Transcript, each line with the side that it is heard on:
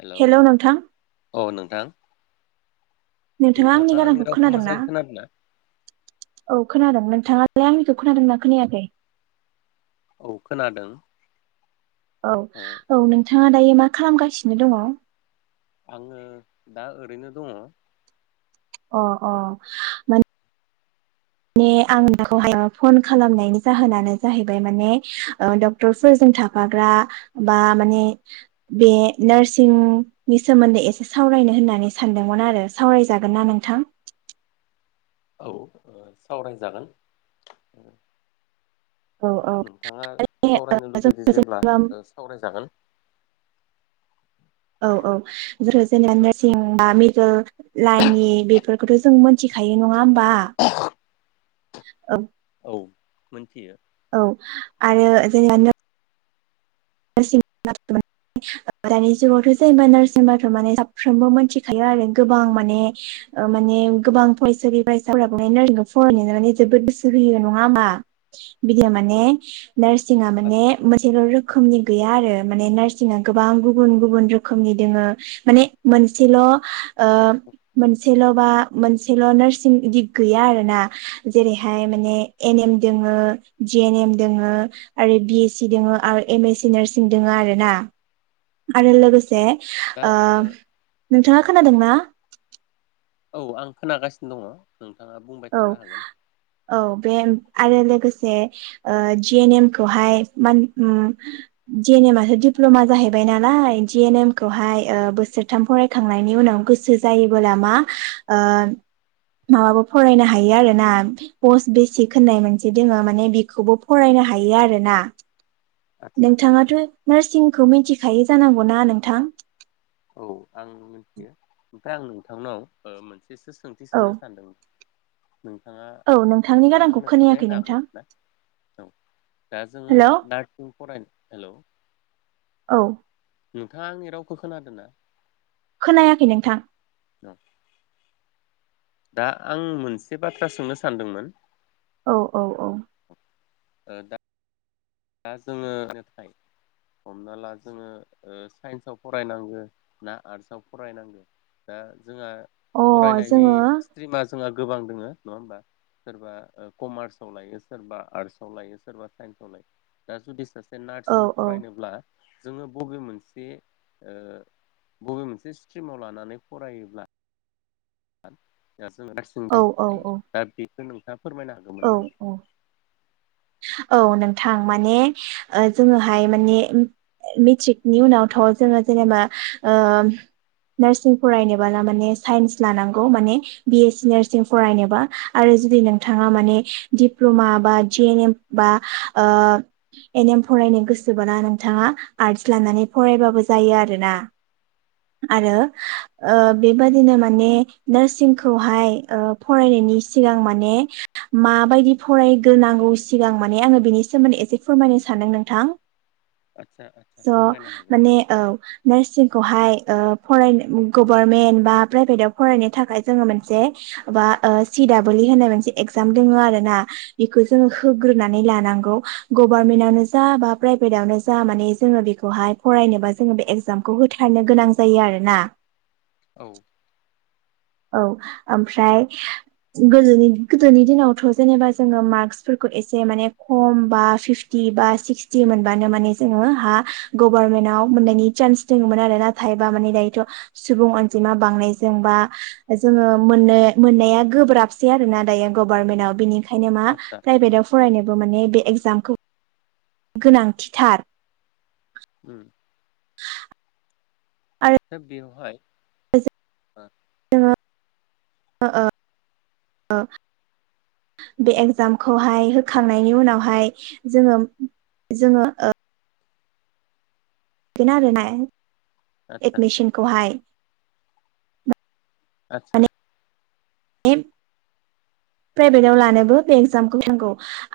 left: Hello औ नोंथां।
right: नोंथाङा आंनि गारांखौ
left: रावखौ
right: खोनादोंना?
left: मोजाङै खोनादों ना?
right: औ खोनादों नों नोंथाङालाय आंनिखौ खोनादोंना खोनायाखै?
left: औ खोनादों।
right: औ
left: ओ
right: औ नोंथाङा दायो मा खालामगासिनो दङ?
left: आङो दा ओरैनो दङ।
right: अ अ माने माने आं [unintelligible] फन खालामनायनि जाहोनानो जाहैबाय माने ओ डक्टरफोरजों थाफाग्रा बा माने बे नार्सिंनि सोमोन्दै एसे सावरायनो होननानै सानदोंमोन आरो सावरायजागोनना नोंथां?
left: औ ओ सावरायजागोन।
right: औ औ
left: नोंथाङा सावरायनो लुबैदों जेब्ला
right: जेनेबा
left: ओ सावरायजागोन।
right: औ औ जोङो जेनेबा [unintelligible] लाइननि बेफोरखौथ' जों मिथिखायो नङा हो बा औ।
left: औ मोनथियो।
right: औ आरो [unintelligible] [unintelligible] दानि जुगावथ' जेनेबा नार्स होनबाथ' माने साफ्रोमबो मिथिखायो आरो गोबां माने माने गोबां फरायसालि फरायसाफोराबो माने नारसिंखौ फरायनाय माने जोबोद गोसो होयो नङा होमबा? बिदिया माने नार्सिंआ माने
left: आदसा
right: मोनसेल' रो खोमनि गैया आरो। माने नार्सिंआ गोबां गुबुन गुबुन रोखोमनि दोङो मान मोनसेल ओ मोनसेल बा मोनसेल नारसिं इदि गैया आरोना दोङो आरोना आरो
left: औ
right: लोगोसे
left: दा
right: ओ नोंथाङा खोनादों ना?
left: औ आं खोनागासिनो दङ। नोंथाङा बुंबाय थानो
right: औ
left: हागोन
right: औ बे आरो लोगोसे ओ जि एन एम खौहाय मान उम जि एन एमआसो दिप्लमा जाहैबाय नालाय जि एन एम खौहाय ओ बोसोरथाम फरायखांनायनि उनाव गोसो जायोबोला मा ओ फरायनो हायो आरो ना पस्ट बेसिक होननाय मोनसे दोङो माने बेखौबो फरायनो हायो आरो ना।
left: आदसा
right: नोंथाङाथ' नार्सिंखौ मिथिखायो जानांगौना नोंथां?
left: औ आं मिथियो ओमफ्राय आं नोंथांनाव मोनसे एसे सोंथि
right: औ
left: सोंनो सानदोंमोन। नोंथाङा
right: औ नोंथांनि
left: दा
right: गारांखौ
left: आंनो फिननाय
right: खोनायाखै
left: होनो
right: नोंथां
left: हागौमोन ना? औ दा जोङो
right: हेलौ
left: नार्सिं फरायनो हेलौ
right: औ
left: नोंथाङा आंनि रावखौ खोनादों ना?
right: नायाखै नोंथां।
left: [unintelligible] दा आं मोनसे बाथ्रा सोंनो सानदोंमोन
right: औ औ औ
left: आ दा दा जोङो नाथाय हमना ला जोङो ओ साइन्सआव फरायनांगो ना आर्टसआव फरायनांगोन दा? जोंहा
right: अ
left: फरायनायनि
right: जोङो औ
left: स्ट्रिमा जोंहा गोबां दोङो नङा होमबा सोरबा कमार्सआव लायो सोरबा आर्टसआव लायो सोरबा साइन्सआव लायो। [unintelligible] नार्सिं
right: औ
left: फरायनोब्ला जोङो बबे मोनसे ओ बबे मोनसे स्ट्रिमाव लानानै फरायोब्ला [unintelligible] [unintelligible]
right: औ औ
left: [unintelligible] फोरमायनो
right: औ औ
left: हागौमोन नामा?
right: औ नोंथां माने जोङोहाय नोंथाङा माने डप्ल'मा बा जि एन एम बा ओ एन एम फरायनो गोसोब्ला नोंथाङा आर्टस लानानै फरायबाबो जायो आरोना आरो ओ
left: आदसा
right: बेबायादिनो मा माने नार्सिंखौहाय ओ फरायनायनि सिगां माने माबायदि फरायग्रोनांगौ सिगां माने आङो बिनि सोमोन्दै एसे फोरमायनो सानदों नोंथां।
left: आदसा आदसा फोरमायनो
right: स'
left: हागोन
right: माने औ नारसिं खौहाय ओ फराय गभारमेन्ट बा प्राइभेटाव फरायनो थाखाय जोङो मोनसे बा ओ सि दाबोल इ होननाय मोनसे एगजाम दोङो आरोना बेखौ जोङो होग्रोनानै लानांगौ गभारमेन्टआवनो जा बा प्राइभेटावनो जा माने जोङो बेखौहाय फरायनोबा जोङो बे एगजामखौ होथारनो गोनां जायो आरोना।
left: औ।
right: औ आमफ्राय गोदोनि गोदोनि दिनावथ जेनेबा जोङो मार्कसफोरखौ एसे माने खम बा फिफटि बा सिक्सटि मोनबानो माने जोङो हा गभारनमेन्टाव मोननायनि सान्स दङोमोन आरो। नाथाय बा माने दायोथ' सुबुं अनजिमा बांनायजों बा जोङो मोननो मोननाया गोब्राबसै आरो ना दायो गभारनमेन्टाव बिनि खायनो मा
left: आदसा
right: प्राइभेटआव फरायनोबो माने बे एख जामखौ गोनांथिथार।
left: उम।
right: आरो
left: दा बेवहाय ओ।
right: जोङो ओ ओ बे एगजामखौहाय होखांनायनि उनावहाय जोङो जोङो ओ बेनो आरोनाय
left: आदसा
right: एडमिसनखौहाय
left: आतसा।
right: [unintelligible] प्राइभेटाव लानोबो बे एगजामखौ नांगौ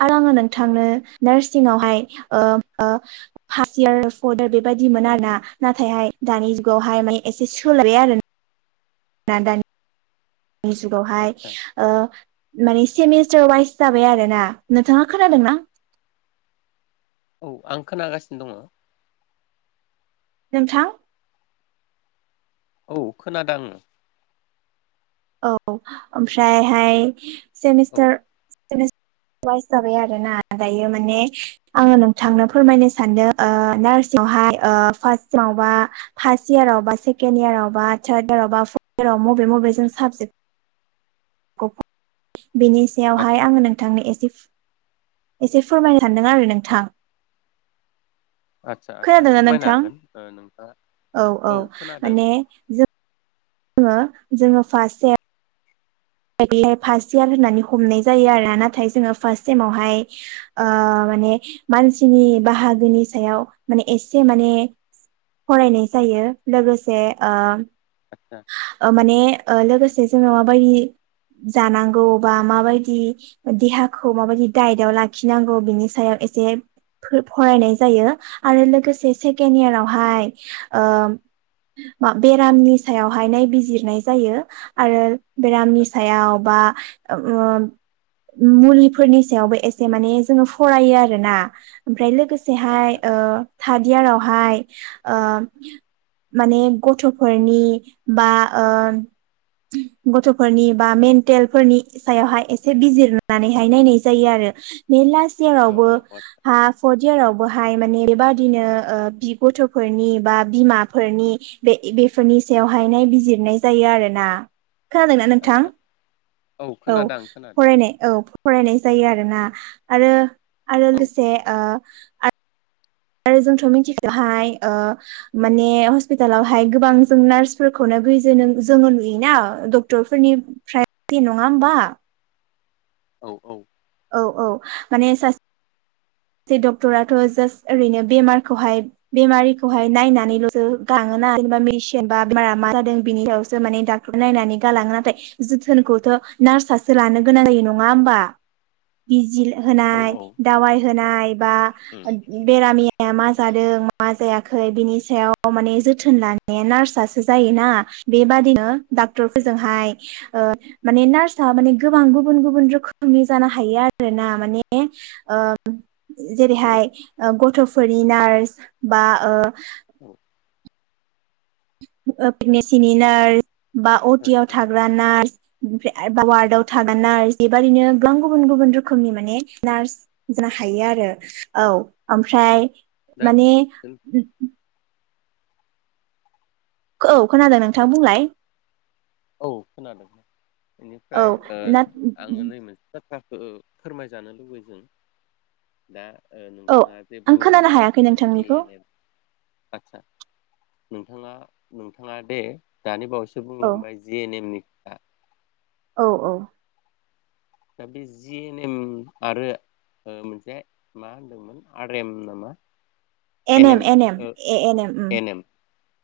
right: आरो आङो नोंथांनो नार्सिङावहाय ओम ओ फार्स्ट इयार, फर्थ इयार बेबायदि मोन आर ना। नाथायहाय दानि जुगावहाय मान एसे सोलायबाय आरो ना। ना दानि नि जुगावहाय
left: आदसा
right: ओ मानि सेमिस्टार वाइस जाबाय आरो ना नोंथाङा खोनादों ना?
left: औ आं खोनागासिनो दङ।
right: नोंथां?
left: औ खोनादो आं।
right: औ ओमफ्रायहाय
left: औ
right: सेमिस्टार सेमेस्टार वाइस जाबाय आरो ना। दायो माने आङो नोंथांनो फोरमायनो सानदों ओ नार्सिङावहाय ओ फार्स्टबा फार्स्ट इयारावबा सेकेण्ड इयारावबा थार्ड इयारावबा फर्ट इयाराव मबे मबे जों [unintelligible] [unintelligible] बिनि सायावहाय
left: आदसा
right: आङो नोंथांनो एसे एसे फोरमायनो सानदों आरो नोंथां।
left: आतसा आतसा
right: खोनादोंना
left: फोरमायनो
right: नोंथां
left: हागोन ओ नोंथाङा, औ खोनादों।
right: जोङो जोङो फार्स्ट इयार बे बादि फार्स्ट इयार होननानै हमनाय जायो आरो। नाथाय जोङो फार्स्ट सेमावहाय ओ माने मानसिनि बाहागोनि सायाव माने एसे माने फरायनाय जायो लोगोसे ओ
left: आतसा।
right: ओ माने ओ लोगोसे जों माबायदि जानांगौ बा माबायदि देहाखौ माबायदि दाइटआव लाखिनांगौ बिनि सायाव एसे फो-फरायनाय जायो आरो लोगोसे सेकेण्ड इयारावहाय ओ बेरामनि सायावहाय नायबिजिरनाय जायो आरो बेरामनि सायाव बा ओ मुलिफोरनि सायावबो एसे माने जोंङो फरायो आरोना ओमफ्राय लोगोसेहाय ओ थार्द इयारावहाय ओ माने गथ'फोरनि बा ओ गथ'फोरनि बा मेन्टेल फोरनि सायावहाय एसे बिजिरनानैहाय नायनाय जायो आरो नै दास
left: औ
right: इयारावबो
left: औ आदसा
right: हा पर्ट इयारावबो बहाय माने बेबादिनो औ गथ'फोरनि बा बिमाफोरनि बे बिफोरनि स बेवहाय नाय बिजिरनाय जायो आरोना। खोनादोंना नोंथां
left: आदसा
right: औ
left: खोनादों आं खोनादों
right: फरायनाय औ फरायनाय जायो आरोना आरो आरो
left: औ
right: लोगोसे ओ आट आरो जोंथ' मिथिखाहाय माने हस्पिटालावहाय गोबां जों नार्सफोरखौनो गैज जोङो नुयोना डक्टरफोरनिफ्राये नङा होनबा
left: औ औ
right: औ औ माने सासे सासे डक्टराथ' जास्ट ओरैनो बेमाखौहाय बेमारिखौहाय नायनानैल'सो गाङोना जेनेबा मेडिसिन बा बेमारा मा जादों बेनि सायावसो माने डक्टरा नायनानै गालाङो नाथाय जोथोनखौथ' नार्सासो लानो गोनां जायो नङा होमबा बिजि
left: औ
right: होनाय
left: औ
right: दावाय होनाय बा
left: उम
right: बेरामनि मा जादों मा जायाखै बिनि सायाव माने जोथोन लानाया नार्सासो जायोना बेबादिनो
left: उम
right: डाक्टरफोरजोंहाय ओ माने नार्सआ माने गोबां गुबुन गुबुन रोखोमनि जानो हायो आरो ना माने ओ
left: औ
right: जेरैहाय गथ'फोरनि नार्स बा ओ
left: औ
right: ओ पेमेसिनि नार्स बा अटि आव
left: आदसा
right: थाग्रा नार्स बिनिफ्राइ आरबाव वार्डाव थाग्रान नार्स बेबादिनो गोबां गुबुन गुबुन रोखोमनि माने नार्स जानो हायो आरो औ ओमफ्राय
left: दा
right: माने औ खोनादों नोंथां बुंलाय
left: औ खोनादों बेनिफ्राय
right: औ
left: ओ
right: ना
left: आंङो नै मोनसे बाथ्रा ओ फोरमायजानो लुबैदों दा ओ
right: औ
left: नोंथाङा जे
right: आं खोनानो
left: बुंलांबाय
right: हायाखै
left: जि
right: नोंथांनिखौ
left: एन एफ आदसा नोंथाङा नोंथाङा दे दानि बावैसो
right: औ
left: बुंलांबाय जे जि एन एम नि खोथा
right: औ औ
left: दा बि जि एन एम आरो मोनसे मा होनदोंमोन आर एम नामा? N M O N M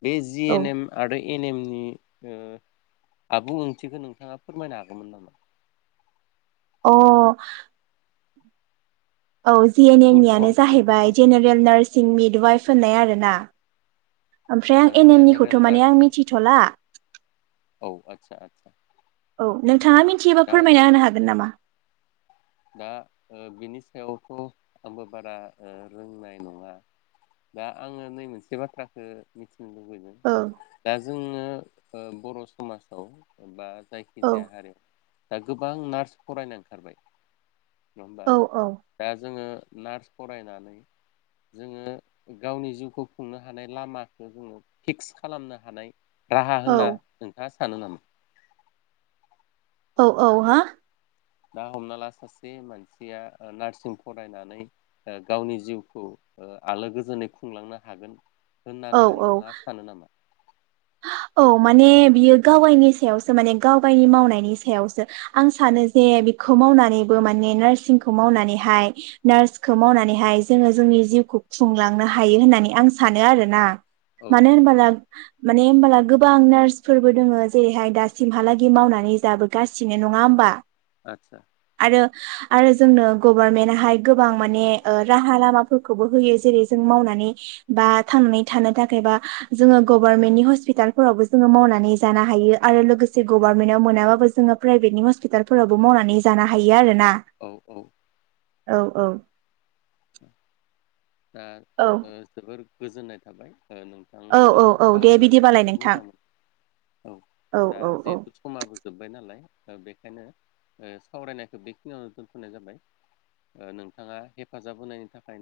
left: B G N M आरो एन एम नि ओ आबुं ओंथिखौ नोंथाङा फोरमायनो हागौमोन नामा?
right: अ औ जि एन एम
left: फुल
right: नियानो
left: फर्म फुल
right: जाहैबाय
left: फर्मखौ
right: जेनेरेल नार्स जिं मिड वाइफ होननाय आरोना ओमफ्राय
left: ओ
right: आं
left: जेनेरेल
right: एनिमिखौथ माने आं
left: नार्सिं
right: मिथिथला
left: औ आदसा आदसा
right: औ नोंथाङा मिथियोबा
left: दा
right: फोरमायना होनो हागोन नामा?
left: दा ओ बिनि सायावथ आंबो बारा ओ रोंनाय नङा दा आङो नै मोनसे बाथ्राखो मि थिनो लुबैदों
right: औ
left: दा जोङो ओ बर' समाजाव बा जायखि
right: औ
left: जाया हारि [unintelligible] गोबां नार्स फरायनाय ओंखारबाय। नङा होमबा
right: औ औ
left: दा जोङो नार्स फरायनानै जोङो गावनि जिउखौ खुंनो हानाय लामाखो जोङो फिक्स खालामनो हानाय राहा होनना
right: औ
left: नोंथाङा सानो नामा?
right: औ औ हा
left: दा हमना ला सासे मानसिया ओ नार्सिं फरायनानै ओ गावनि जिउखौ ओ आलो गोजोनै खुंलांनो हागोन
right: औ
left: होननानै
right: औ
left: नोंथाङा सानो नामा?
right: औ माने बियो गावाइनि सायावसो माने गावाइनि मावनायनि सायावसो आं सानो जे बिखौ मावनानैबो माने नार्सिंखौ मावनानैहाय नार्सखौ मावनानैहाय जोङो जोंनि जिउखौ खुंलांनो हायो होननानै आं सानो आरोना।
left: औ
right: मानो
left: औ
right: होनबाला माने होमबाला गोबां नार्सफोरबो दोङो जेरैहाय दासिमहालागि मावनानै जाबोगासिनो नङा होमबा।
left: आदसा
right: आरो आरो जोंनो गभारनमेन्टहाय गोबां माने ओ राहा लामाफोरखौबो होयो जेरै जों मावनानै बा थांनानै थानो थाखै बा जोङो ग भार्नमेन्टनि हस्पिटालफोरावबो जोङो मावनानै जानो हायो आरो लोगोसे गभार्नमेन्टाव मोनाबाबो जोङो प्राइभेटनि हस्पिटालफोरावबो मावनानै जानो हायो आरो ना।
left: औ औ।
right: औ औ।
left: दा
right: औ
left: ओ जोबोर गोजोननाय थाबाय। ओ
right: औ
left: नोंथांजों
right: औ औ दे
left: सावरायनानै
right: बिदिबालाय
left: जोबोर
right: नोंथां
left: मोजांमोन औ दा
right: औ औ
left: जिहेथु समाबो जोब्बाय नालाय ओ बेखायनो ओ सावरायनायखौ बेखिनियावनो दोनथनाय जाबाय। ओ नोंथाङा हेफाजाब होनायनि थाखाय।